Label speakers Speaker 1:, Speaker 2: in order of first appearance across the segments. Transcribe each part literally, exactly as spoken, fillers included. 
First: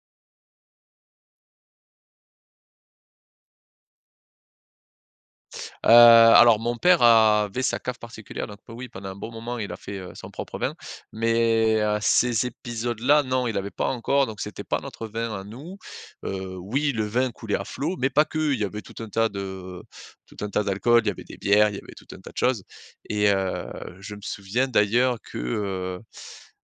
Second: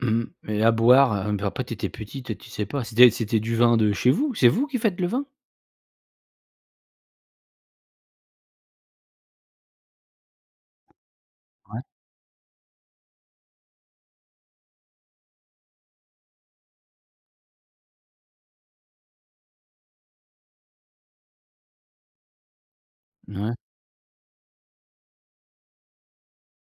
Speaker 1: Mmh et à boire a puis après tu étais petite toi tu sais pas, c'était c'était du vin de chez vous? C'est vous qui faites le vin?
Speaker 2: Heu, alors mon père avait sa cave particulière, donc po oui pendant un bon moment il a fait, heu, son propre vin,
Speaker 1: Ouais.
Speaker 2: mais heu, ces épisodes là ,non, il avait pas encore, donc c'était pas notre vin à nous, heu, oui le vin coulait à flot, mais pas que. Il y avait tout un tas de tout un tas d'alcools, il y avait des bières, il y avait tout un tas de choses et
Speaker 1: Mouais.
Speaker 2: heu, je me souviens d'ailleurs que, heu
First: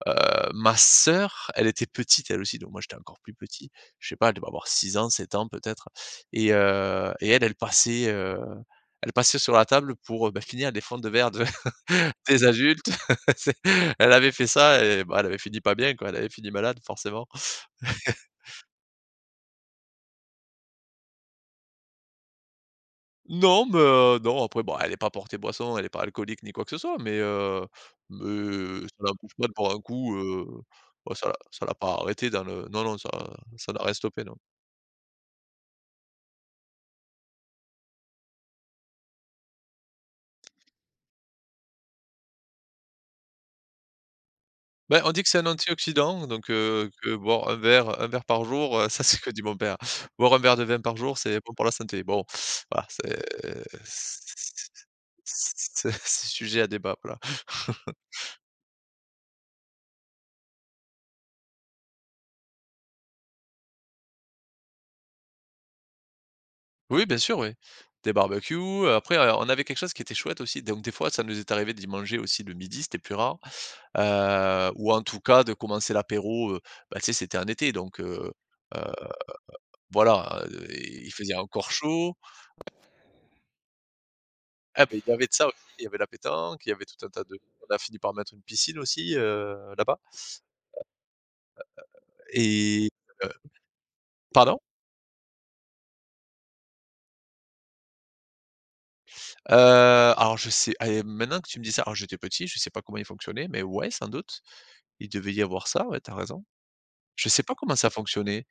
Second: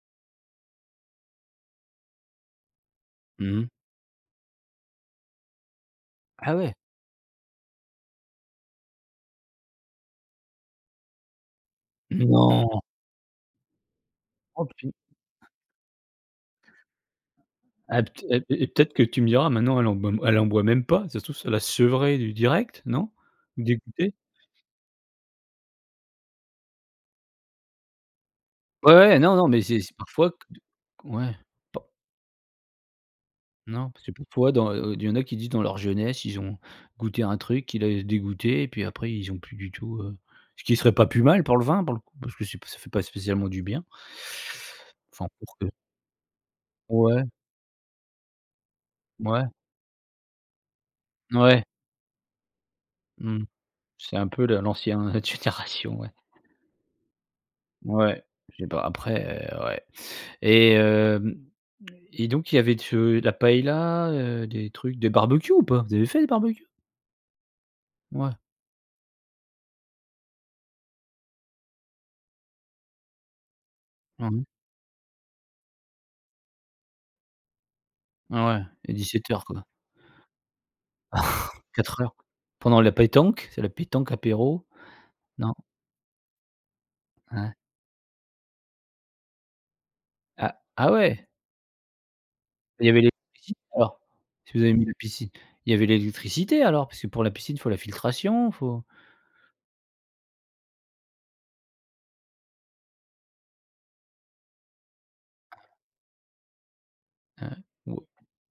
Speaker 2: heu, ma sœur, elle était petite, elle aussi, donc moi j'étais encore plus
Speaker 1: Mmh mh.
Speaker 2: petit. Je sais pas, elle devait avoir six ans, sept ans peut-être et
Speaker 1: Ah ouais.
Speaker 2: heu, et elle elle passait, heu elle passait sur la table pour, heu, ben finir des fonds de verre de des
Speaker 1: Non?
Speaker 2: adultes. C'est elle avait fait
Speaker 1: Oh
Speaker 2: ça
Speaker 1: pu
Speaker 2: et bah elle avait fini pas bien, quoi, avait fini malade, forcément.
Speaker 1: Ah pte et et peut-être que tu me diras maintenant, elle en elle en boit même pas, si ça se trouve ça l'a sevré du direct, non?
Speaker 2: Non, mais
Speaker 1: Dégoutée?
Speaker 2: heu, non après bon elle est pas portée boisson, elle est pas alcoolique ni quoi que ce soit, mais heu mais ça
Speaker 1: Ouais, ouais,
Speaker 2: l'empêche
Speaker 1: non, non
Speaker 2: pas de
Speaker 1: mais
Speaker 2: boire
Speaker 1: c'est
Speaker 2: un
Speaker 1: c'est
Speaker 2: coup,
Speaker 1: parfois que
Speaker 2: heu, ouais ça
Speaker 1: ouais,
Speaker 2: l'a ça l'a pas arrêté dans le non, non ça ça n'a
Speaker 1: Non
Speaker 2: rien
Speaker 1: parce que
Speaker 2: stoppé, non.
Speaker 1: parfois dans, heu heu, il y en a qui disent dans leur jeunesse, ils ont goûté un truc qui l'a dé dégoûté et puis après ils ont plus du tout, heu ce qui serait pas plus mal pour le vin pour le coup parce que c'est p ça fait pas spécialement du bien.
Speaker 2: Bah on dit
Speaker 1: Enfin,
Speaker 2: que c'est un
Speaker 1: pour que
Speaker 2: antioxydant donc heu, que
Speaker 1: Ouais.
Speaker 2: boire un verre un verre par jour, heu- ça c'est que dit
Speaker 1: Mouais.
Speaker 2: mon père- boire un verre de vin par jour, c'est bon
Speaker 1: Mouais
Speaker 2: pour la santé. Bon voilà, c'est
Speaker 1: Mmh. C'est
Speaker 2: c
Speaker 1: un peu le l'ancien d
Speaker 2: c
Speaker 1: génération, ouais.
Speaker 2: c'est sujet à débat, voilà.
Speaker 1: Ouais je sais pas après, heu ouais et heu, et donc il y avait de ce et la paëlla, heu, des trucs, des barbecues ou pas? Vous avez fait des barbecues?
Speaker 2: Oui bien sûr oui, des
Speaker 1: Ouais.
Speaker 2: barbecues et après on a on avait quelque chose qui était chouette, aussi, donc des fois, ça nous est arrivé d'y manger aussi, le midi, c'était plus rare,
Speaker 1: Ah oui.
Speaker 2: heu ou en tout cas de commencer l'apéro, heu bah, tu sais, c'était en été donc heu-
Speaker 1: Ah ouais
Speaker 2: heu,
Speaker 1: et dix-sept heures, quoi.
Speaker 2: voilà, heu, et il faisait encore
Speaker 1: quatre heures.
Speaker 2: chaud.
Speaker 1: Pendant la pétanque, c'est la pétanque apéro.
Speaker 2: Et ben il y avait de ça
Speaker 1: Non.
Speaker 2: aussi, il y avait la pétanque, il y avait tout un tas
Speaker 1: Ah
Speaker 2: de
Speaker 1: ouais.
Speaker 2: on a fini par mettre une piscine aussi, heu, là-bas.
Speaker 1: Ah ah ouais?
Speaker 2: Heu
Speaker 1: Et il
Speaker 2: heu heu, et
Speaker 1: y avait
Speaker 2: heu,
Speaker 1: [unintelligible] alors? Si
Speaker 2: pardon?
Speaker 1: vous avez mis la piscine. Il y avait l'électricité alors, parce que pour la piscine faut la filtration, faut
Speaker 2: Heu, alors je sais et mmh, maintenant que tu me dis ça, alors j'étais petit, je sais pas comment il fonctionnait, mais ouais sans doute, il devait y avoir ça ,ouais tu as raison. Je sais
Speaker 1: Ah
Speaker 2: pas comment ça
Speaker 1: ouais, ou heu
Speaker 2: fonctionnait.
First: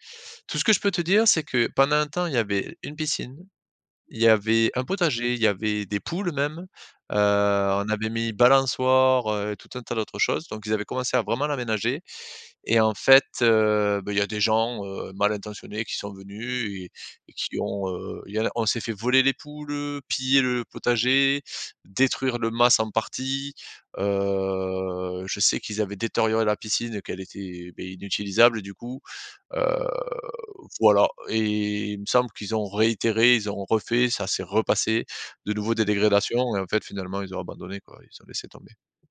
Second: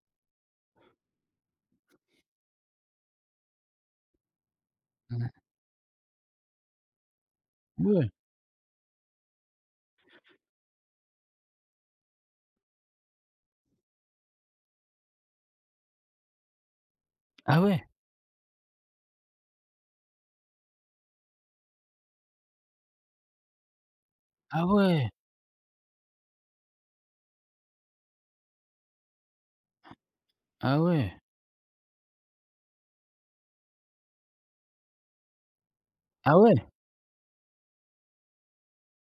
Speaker 2: Tout ce que je peux te dire, c'est que pendant un temps il y avait une piscine, il y avait un
Speaker 1: Ouais.
Speaker 2: potager, il y avait des poules même, heu, on
Speaker 1: Ouais.
Speaker 2: avait mis balançoires, heu, et tout un tas d'autres choses, donc ils avaient commencé à vraiment l'aménager et en fait, heu, bah il y a des gens, heu, mal intentionnés qui sont venus et et qui
Speaker 1: Ah ouais.
Speaker 2: ont, heu il y en a on s'est fait voler les poules, heu, piller le potager, détruire le mas en partie,
Speaker 1: Ah ouais.
Speaker 2: heu, je sais qu'ils avaient détérioré la piscine et qu'elle était, beh inutilisable du coup, heu,
Speaker 1: Ah
Speaker 2: voilà
Speaker 1: ouais.
Speaker 2: et il me semble qu'ils ont réitéré, ils ont refait, ça s'est repassé, de nouveaux des
Speaker 1: Ah
Speaker 2: dégrédations et
Speaker 1: ouais.
Speaker 2: en fait, finalement ils ont abandonné quoi, ils ont laissé tomber.